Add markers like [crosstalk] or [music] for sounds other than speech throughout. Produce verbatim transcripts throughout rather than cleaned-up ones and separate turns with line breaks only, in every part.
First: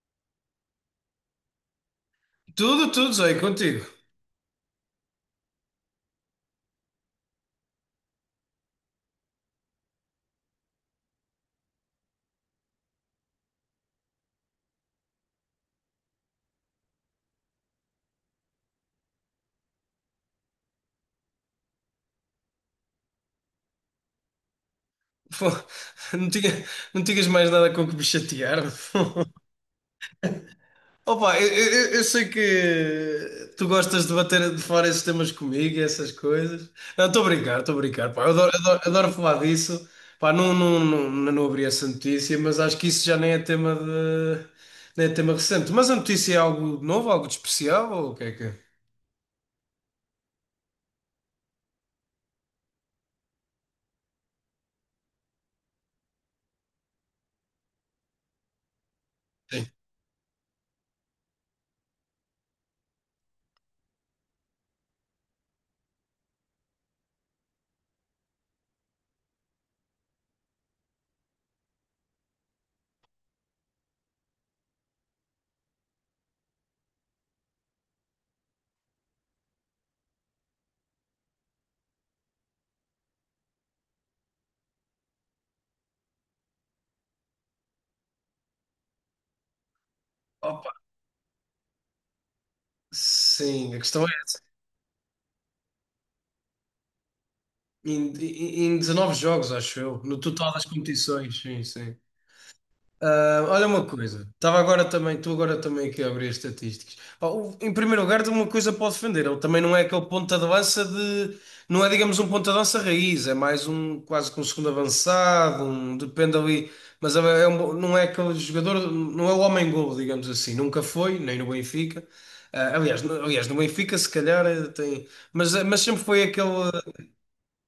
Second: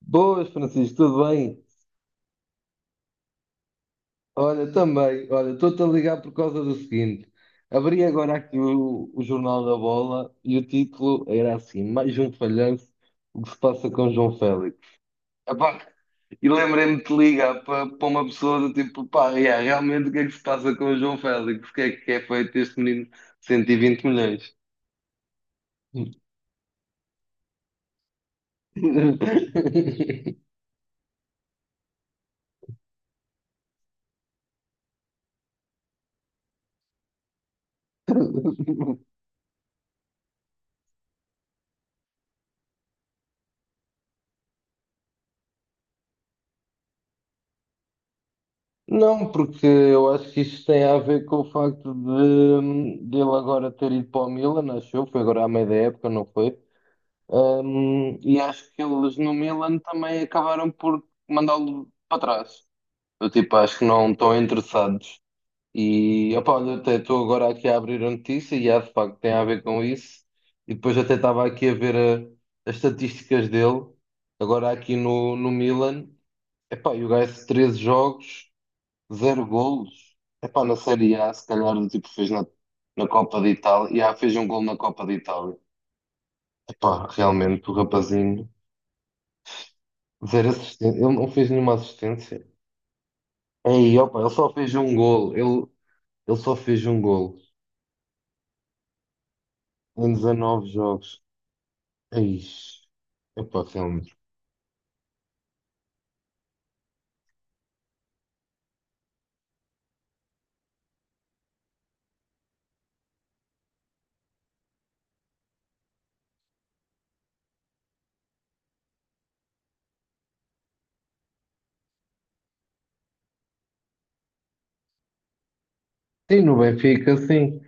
Boas, Francisco, tudo bem?
Tudo, tudo, Zé, contigo.
Olha, também, olha, estou-te a ligar por causa do seguinte. Abri agora aqui o, o Jornal da Bola e o título era assim: Mais um falhanço, o que se passa com João Félix. Epá, e lembrei-me de te ligar para para uma pessoa do tipo, pá, yeah, realmente o que é que se passa com o João Félix? O que é que é feito este menino de cento e vinte milhões?
Pô, Não tinha, não tinhas mais nada com que me chatear. [laughs]
[laughs]
Opa, eu, eu- eu sei que tu gostas de bater de fora esses temas comigo e essas coisas. Não, estou a brincar, estou a brincar. Pá, eu adoro, adoro, adoro falar disso. Pá, não, não, não, não, não abri essa notícia, mas acho que isso já nem é tema de, nem é tema recente. Mas a notícia é algo novo, algo de especial, ou o que é que é?
Não, porque eu acho que isto tem a ver com o facto de, de ele agora ter ido para o Milan, acho eu, foi agora à meia da época, não foi? Hum, e acho que eles no
Sim.
Milan também acabaram por mandá-lo para trás. Eu tipo, acho que não estão interessados. E opá, olha, até estou agora aqui a abrir a notícia e há de facto tem a ver com isso. E depois até estava aqui a ver a- as estatísticas dele, agora aqui no, no Milan. Epá, e o gajo treze jogos. Zero golos? Epá, na Série A, se calhar, o tipo, fez na, na Copa de Itália. E ah, fez um gol na Copa de Itália. Epá, realmente, o rapazinho, zero
Opa,
assistência. Ele não fez nenhuma assistência.
sim, a
Ei,
questão é.
opa, ele só fez um gol. Ele, ele só fez um gol
Em, em em dezenove jogos, acho eu,
em
no total das
dezenove jogos.
competições, sim, sim.
Ei,
Ah,
epá,
olha uma
realmente.
coisa, estava agora também, estou agora também aqui a abrir as estatísticas. Pá, o- em primeiro lugar, tenho uma coisa para o defender, ele também não é aquele ponta de lança de, não é, digamos, um ponta de lança raiz, é mais um, quase que um segundo avançado, um, depende ali, mas é é um- não é aquele jogador, não é o homem-golo, digamos assim, nunca foi, nem no Benfica. Ah, aliás, no, aliás, no Benfica, se calhar, eh, tem, mas, mas sempre foi
Sim,
aquele.
no Benfica, sim.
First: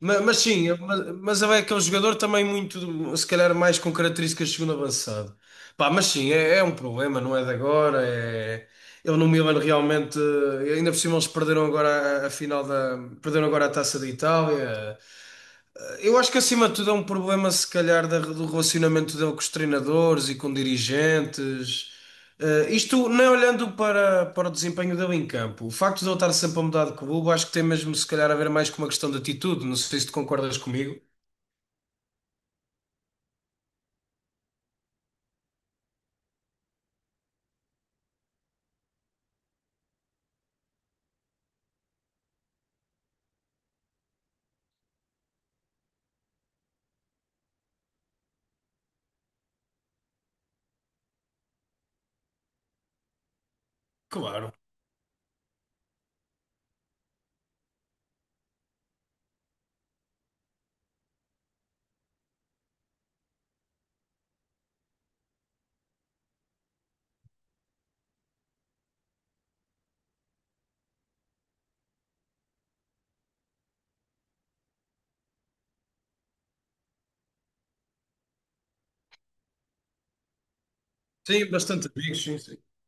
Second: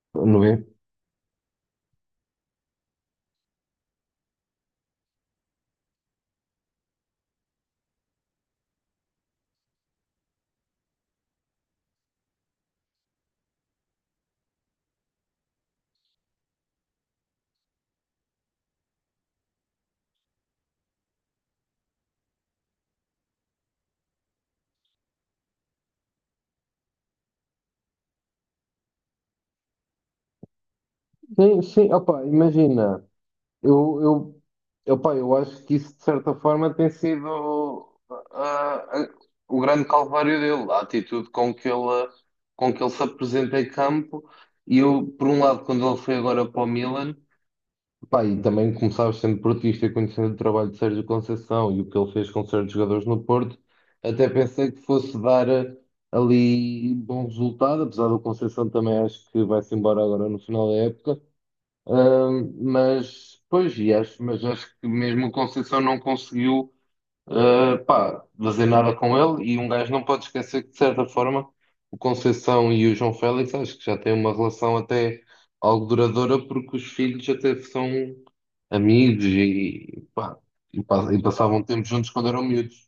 Ma- Mas,
No
sim,
Benfica.
mas, mas é que é um jogador também muito, se calhar, mais com características de segundo avançado. Pá, mas sim, é, é um problema, não é de agora. É... Ele no Milan realmente, eh, ainda por cima eles perderam agora a, a final da, perderam agora a Taça da Itália. Eu acho que acima de tudo é um problema, se calhar, da- do relacionamento dele com os treinadores e com dirigentes. Eh, isto nem olhando para, para o desempenho dele em campo. O facto de ele estar sempre a mudar de clube, acho que tem mesmo, se calhar, a ver mais com uma questão de atitude. Não sei se tu concordas comigo.
Sim, sim, opa, imagina. Eu, eu, epá, eu acho que isso, de certa forma, tem sido ah, ah, o grande calvário dele, a atitude com que ele, com que ele se apresenta em campo. E eu, por um lado, quando ele foi agora para o Milan, epá, e também começava sendo portista e conhecendo o trabalho de Sérgio Conceição e o que ele fez com certos jogadores no Porto, até
Claro.
pensei que fosse dar ah, ali bom resultado, apesar do Conceição também acho que vai-se embora agora no final da época. Ahm, mas, pois, e acho, mas acho que mesmo o Conceição não conseguiu, ah, pá, fazer nada com ele. E um gajo não pode esquecer que, de certa forma, o Conceição e o João Félix acho que já têm uma relação até algo duradoura, porque os filhos até são amigos e, pá, e, pa- e
Tenho
passavam tempo
bastante
juntos quando eram
amigos, sim.
miúdos.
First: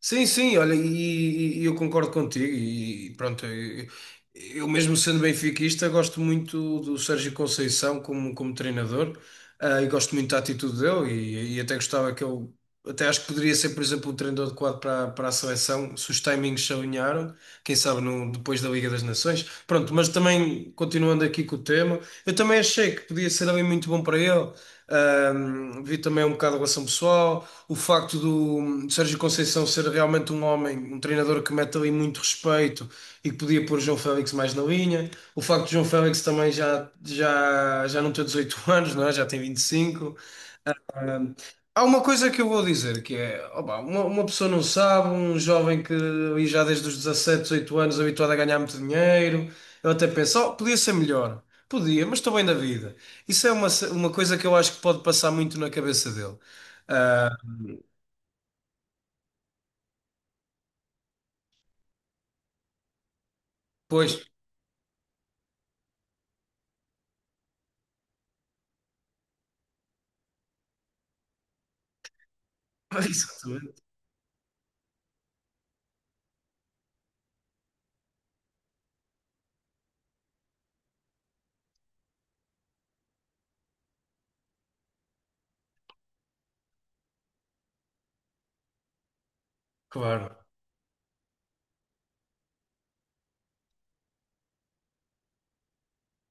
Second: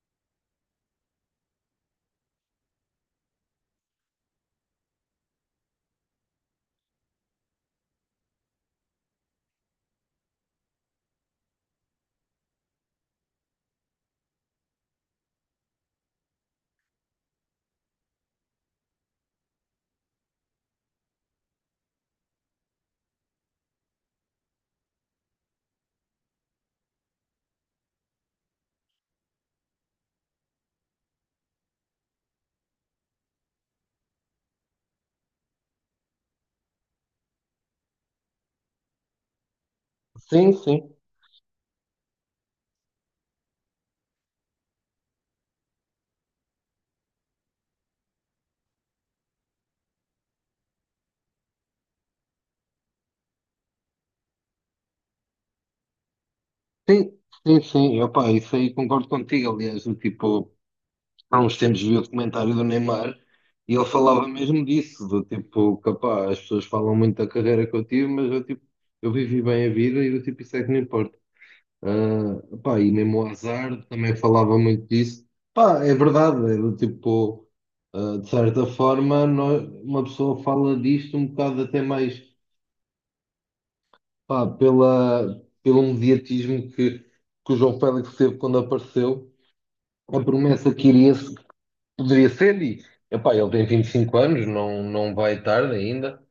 Sim, sim, olha, e, e- e eu concordo contigo. E pronto, eu, eu mesmo sendo benfiquista, gosto muito do Sérgio Conceição como, como treinador, ah, e gosto muito da atitude dele. E, e até gostava que ele, até acho que poderia ser, por exemplo, um treinador adequado para, para a seleção, se os timings se alinharam, quem sabe no, depois da Liga das Nações. Pronto, mas também continuando aqui com o tema, eu também achei que podia ser alguém muito bom para ele. Ahm, vi também um bocado a relação pessoal, o facto do, do Sérgio Conceição ser realmente um homem, um treinador que mete ali muito respeito e que podia pôr João Félix mais na linha, o facto de João Félix também já, já, já não ter dezoito [laughs] anos, não é? Já tem vinte e cinco.
Sim, sim,
Hum, Há uma coisa que eu vou dizer que é, opa, uma, uma pessoa não sabe, um jovem que ali já desde os dezassete dezoito anos habituado a ganhar muito dinheiro, eu até penso, oh, podia ser melhor, podia, mas estou bem da vida. Isso é uma, ce- uma coisa que eu acho que pode passar muito na cabeça dele.
sim,
Ah,
sim, sim, opá, isso aí concordo contigo, aliás, do tipo. Há uns tempos vi o documentário do Neymar e ele falava
pois,
mesmo disso, do tipo, capaz, as pessoas falam muito da carreira que eu tive, mas eu, tipo, eu vivi bem a vida e do tipo, isso é que não importa. Ah, pá, e
[laughs]
mesmo o
exatamente,
azar também falava muito disso. Pá, é verdade, é do tipo, ah, de certa forma, nós- uma pessoa fala disto um bocado até mais, pá, pela, pelo mediatismo que, que o João Félix teve quando apareceu. A
claro.
promessa que iria, poderia ser, e epá, ele tem vinte e cinco anos, não, não vai tarde ainda,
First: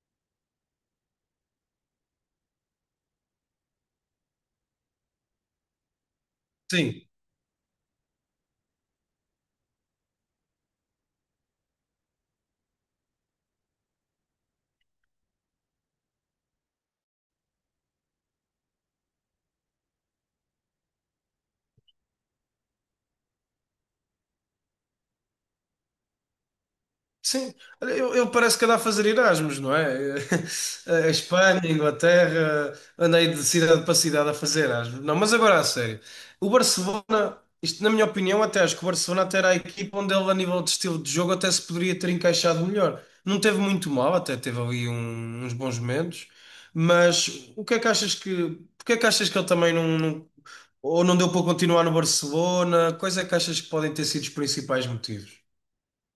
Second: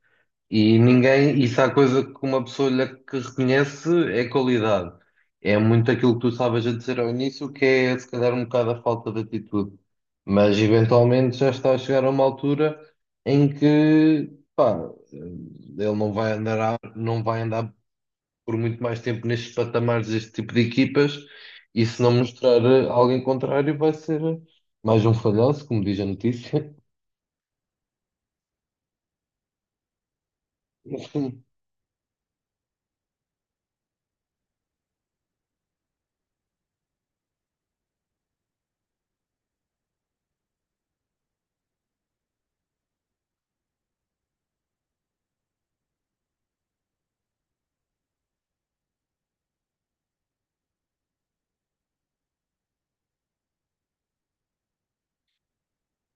e ninguém, isso se há coisa que uma pessoa lhe que reconhece é qualidade. É muito aquilo que tu estavas a dizer
Sim,
ao início, que é se calhar um bocado a falta de atitude. Mas eventualmente já está a chegar a uma altura em que pá, ele não vai andar a, não vai andar por muito mais tempo nestes patamares deste tipo de equipas e se não mostrar eh, algo em contrário vai ser eh, mais um falhanço, como diz a notícia. [laughs]
sim. Olha, eu, eu parece que andava a fazer Erasmus, não é? [laughs] A
Enfim,
Espanha, a Inglaterra, andei de cidade para cidade a fazer Erasmus. Não, mas agora a sério. O Barcelona, isto na minha opinião, até acho que o Barcelona até era a equipa onde ele, a nível de estilo de jogo, até se poderia ter encaixado melhor. Não teve muito mal, até teve ali um- uns bons momentos, mas o que é que achas que, porque é que achas que ele também não, não- ou não deu para continuar no Barcelona? Quais é que achas que podem ter sido os principais motivos?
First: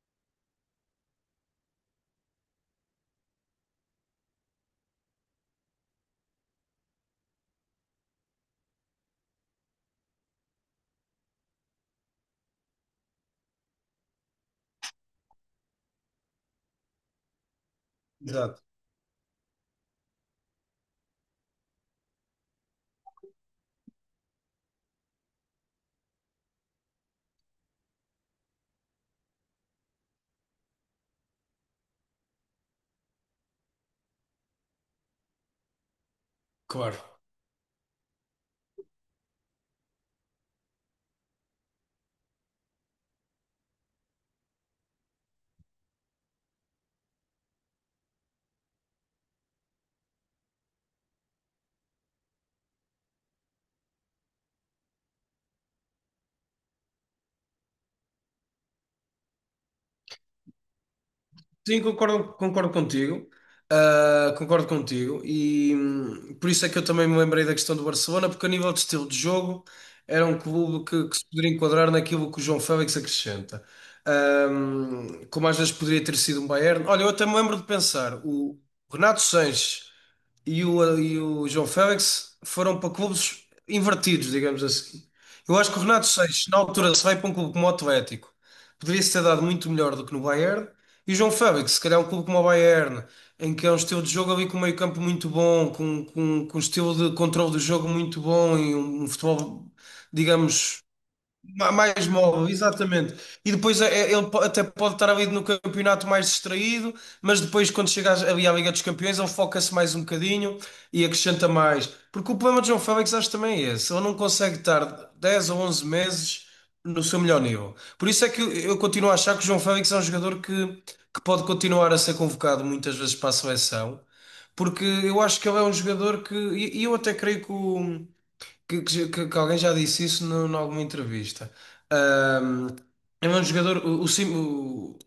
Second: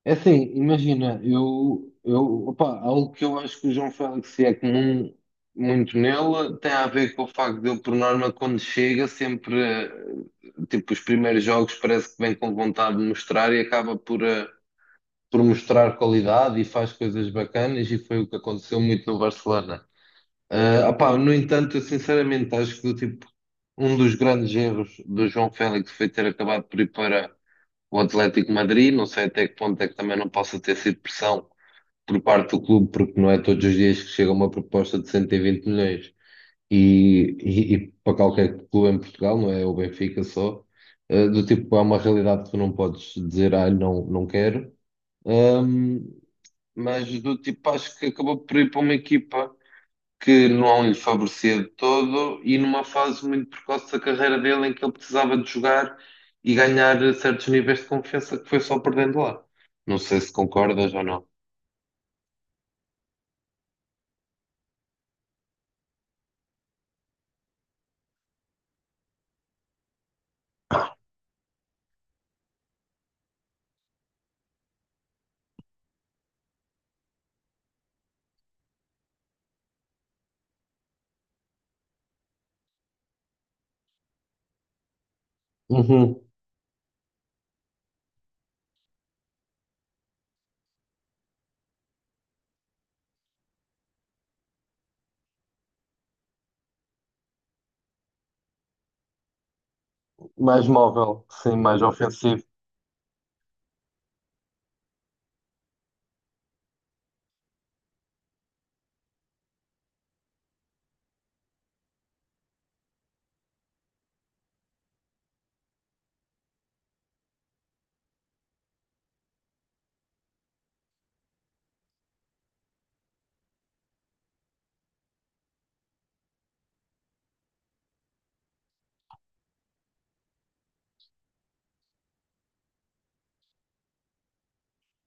é assim, imagina, eu, eu, opa, algo que eu acho que o João Félix é comum muito nele tem a ver com o facto de ele, por norma, quando chega, sempre, eh, tipo, os primeiros jogos parece que vem com vontade de mostrar e acaba por... eh, por mostrar qualidade e faz coisas bacanas e foi o que
Exato.
aconteceu muito no Barcelona. Ah, opá, no entanto, eu sinceramente acho que tipo, um dos grandes erros do João Félix foi ter acabado por ir para o Atlético de Madrid. Não sei até que ponto é que também não possa ter sido pressão por parte do clube, porque não é todos os dias que chega uma proposta de cento e vinte milhões
Claro.
e, e, e para qualquer clube em Portugal, não é o Benfica só, ah, do tipo, há uma realidade que tu não podes dizer, ah, não, não quero. Ahm, mas do tipo, acho que acabou por ir para uma equipa que não lhe favorecia de todo e numa fase muito precoce da carreira dele em que ele precisava de jogar e ganhar certos níveis de confiança que foi só perdendo lá. Não sei se concordas ou não.
Sim, concordo, concordo contigo. Ah, concordo contigo. E hum, por isso é que eu também me lembrei da questão do Barcelona, porque a nível de estilo de jogo era um clube que, que se poderia enquadrar naquilo que o João Félix acrescenta. Ahm, como às vezes poderia ter sido um Bayern. Olha, eu até me lembro de pensar, o Renato Sanches e o, e o João Félix foram para clubes invertidos, digamos assim. Eu acho que o Renato
Uhum.
Seixas, na altura, se vai para um clube como o Atlético, poderia-se ter dado muito melhor do que no Bayern. E o João Félix, se calhar um clube como o Bayern, em que é um estilo de jogo ali com um meio-campo muito bom, com, com, com um estilo de controle do jogo muito bom e um, um futebol,
Mais
digamos.
móvel, sim,
Ma-
mais
Mais
ofensivo.
móvel, exatamente. E depois é- é, ele po- até pode estar ali no campeonato mais distraído, mas depois, quando chega às- ali à Liga dos Campeões, ele foca-se mais um bocadinho e acrescenta mais. Porque o problema de João Félix acho também é esse: ele não consegue estar dez ou onze meses no seu melhor nível. Por isso é que eu, eu continuo a achar que o João Félix é um jogador que, que pode continuar a ser convocado muitas vezes para a seleção, porque eu acho que ele é um jogador que. E e eu até creio que o que, que- que- que alguém já disse isso no- em alguma entrevista. Ahm, É um jogador, o, o Sim, o-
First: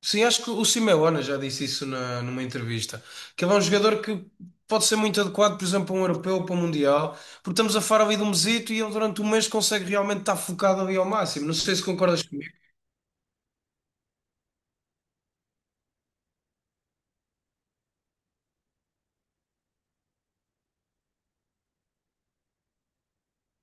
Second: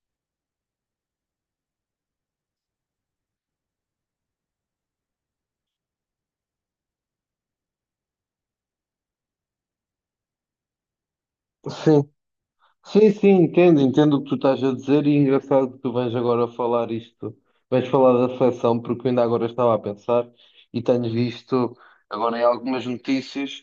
sim, acho que o Simeone já disse isso na- numa entrevista, que ele é um jogador que pode ser muito adequado, por exemplo, para um europeu, para um mundial, porque estamos a falar ali de um mesito e ele durante um mês consegue realmente estar focado ali ao máximo. Não sei se
Sim,
concordas comigo,
sim, sim, entendo, entendo o que tu estás a dizer e é engraçado que tu vens agora falar isto, vens falar da seleção, porque eu ainda agora estava a pensar e tenho visto agora em algumas notícias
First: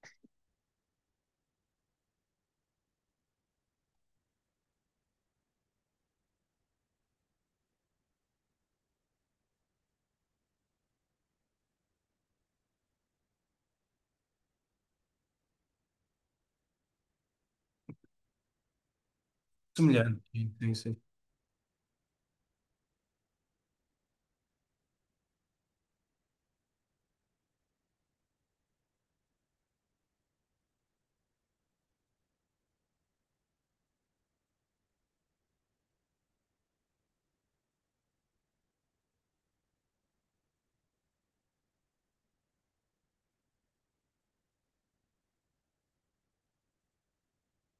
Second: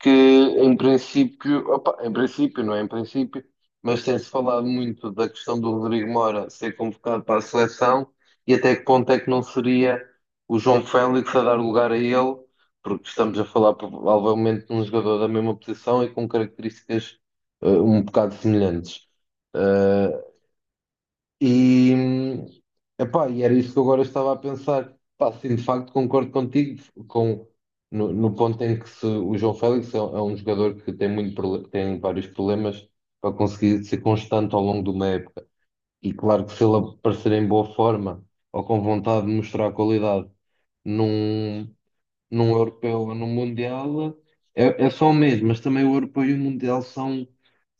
que em princípio, opa, em princípio, não é em princípio, mas tem-se falado muito da questão do Rodrigo Moura ser convocado para a seleção e até que ponto é que não seria o João Félix a dar lugar a ele, porque estamos a falar provavelmente de um jogador da mesma posição e com características eh, um bocado semelhantes. Eh,
semelhante. Sim, sim, sim.
e, epá, e era isso que eu agora estava a pensar. Pá, sim, de facto concordo contigo com, no, no ponto em que se, o João Félix é, é um jogador que tem, muito, prole- tem vários problemas para conseguir ser constante ao longo de uma época. E claro que se ele aparecer em boa forma ou com vontade de mostrar qualidade num, num europeu ou num mundial, é, é só o mesmo, mas também o europeu e o mundial são,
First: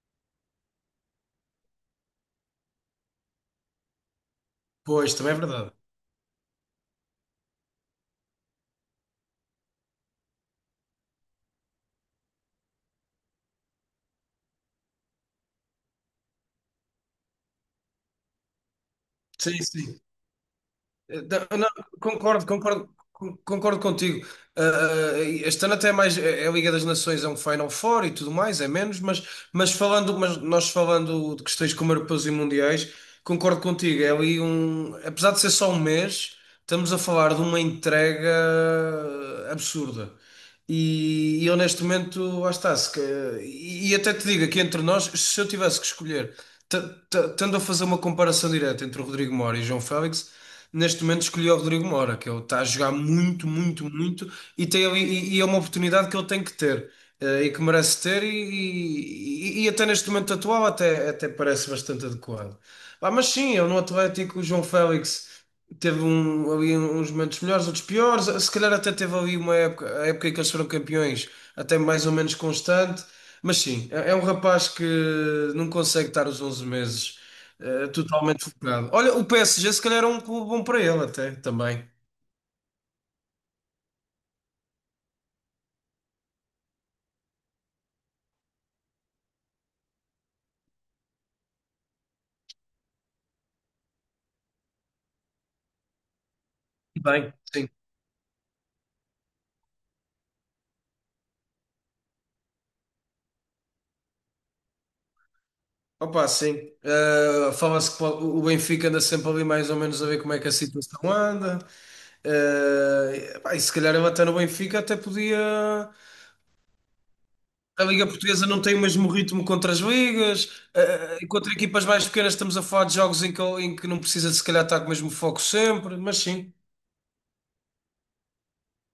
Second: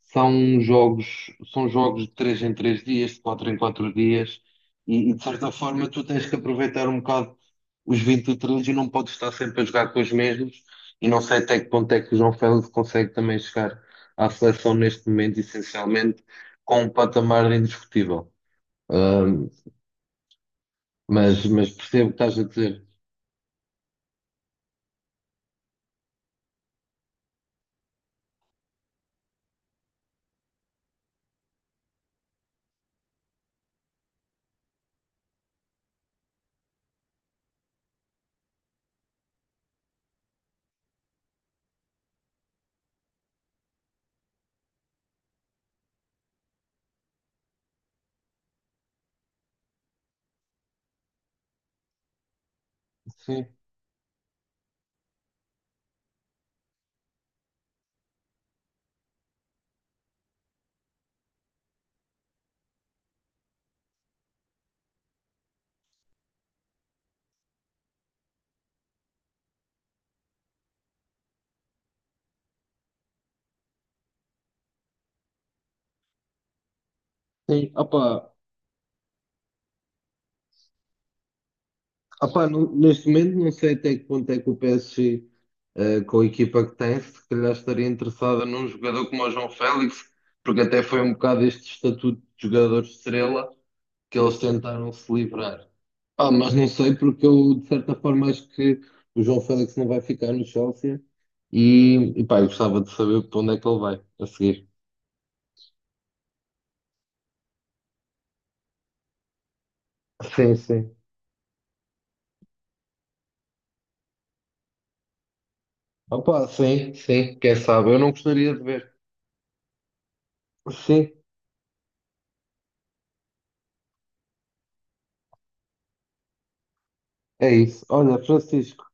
são jogos, são jogos de três em três dias, de quatro em quatro dias, e,
Pois,
e de
também é
certa
verdade.
forma tu tens que aproveitar um bocado os vinte e três e três e não podes estar sempre a jogar com os mesmos, e não sei até que ponto é que o João Félix consegue também chegar à seleção neste momento, essencialmente, com um patamar indiscutível. Ahm,
Sim, sim. Eh,
mas,
Da- Não,
mas percebo o que estás a
concordo,
dizer.
concordo, con- concordo contigo. Ah, este ano até é mais é é a Liga das Nações, é um Final Four e tudo mais, é menos, mas, mas, falando, mas nós falando de questões como europeus e mundiais, concordo contigo. É ali um, apesar de ser só um mês, estamos a falar de uma entrega absurda. E, e eu neste momento, lá está, se, que- e, e até te digo aqui entre nós, se eu tivesse que escolher, t- t- tendo a fazer uma comparação direta entre o Rodrigo Moura e o João Félix neste momento escolhi o Rodrigo Moura, que ele está a jogar muito,
Sim.
muito, muito e, tem, ali- e, e é uma oportunidade que ele tem que ter eh, e que merece ter e, e- e até neste momento atual até, até parece bastante adequado. Ah, mas sim, eu no Atlético, o João Félix teve um, ali uns momentos melhores, outros piores, se calhar até teve ali uma época, a época em que eles foram campeões, até mais ou menos constante, mas sim, é é um rapaz que não consegue estar os onze meses
Sim,
eh,
opa,
totalmente focado. Olha, o P S G se calhar é um clube bom para ele até também.
ah pá, não- neste momento não sei até que ponto é que o P S G, eh, com a equipa que tem, se calhar estaria interessada num jogador como o João Félix, porque até foi um bocado este estatuto de jogador estrela que eles tentaram se livrar. Ah, mas não sei porque
Bem,
eu de
sim.
certa forma acho que o João Félix não vai ficar no Chelsea e, e pá, eu gostava de saber para onde é que ele vai a seguir.
Opa, sim. Eh, fala-se que o o Benfica anda sempre ali mais ou menos a ver como é que a
Sim, sim.
situação anda. Eh, pá, e se calhar ele até no Benfica até podia.
Opa, sim, sim, quem
A
sabe? Eu
Liga
não
Portuguesa
gostaria de
não tem o
ver.
mesmo ritmo contra as ligas.
Sim,
eh, contra equipas mais pequenas estamos a falar de jogos em que, em que não precisa se calhar estar com o mesmo foco sempre, mas sim,
é isso. Olha, Francisco.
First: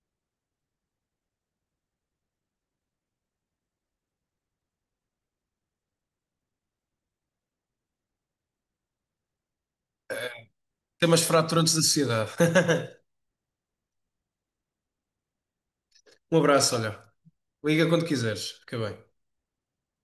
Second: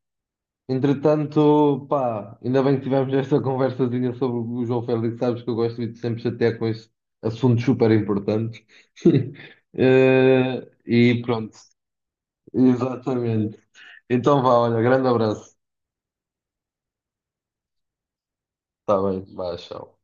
Entretanto, pá, ainda bem que tivemos esta [laughs] conversazinha sobre o João Félix, sabes que eu gosto de te sempre chatear com este assunto super importante. [laughs] Eh, e
temas
pronto,
fraturantes da sociedade. [laughs]
exatamente. Então vá, olha, grande abraço.
Um abraço, olha. Liga quando quiseres. Fica
Está
bem.
bem, vá, tchau.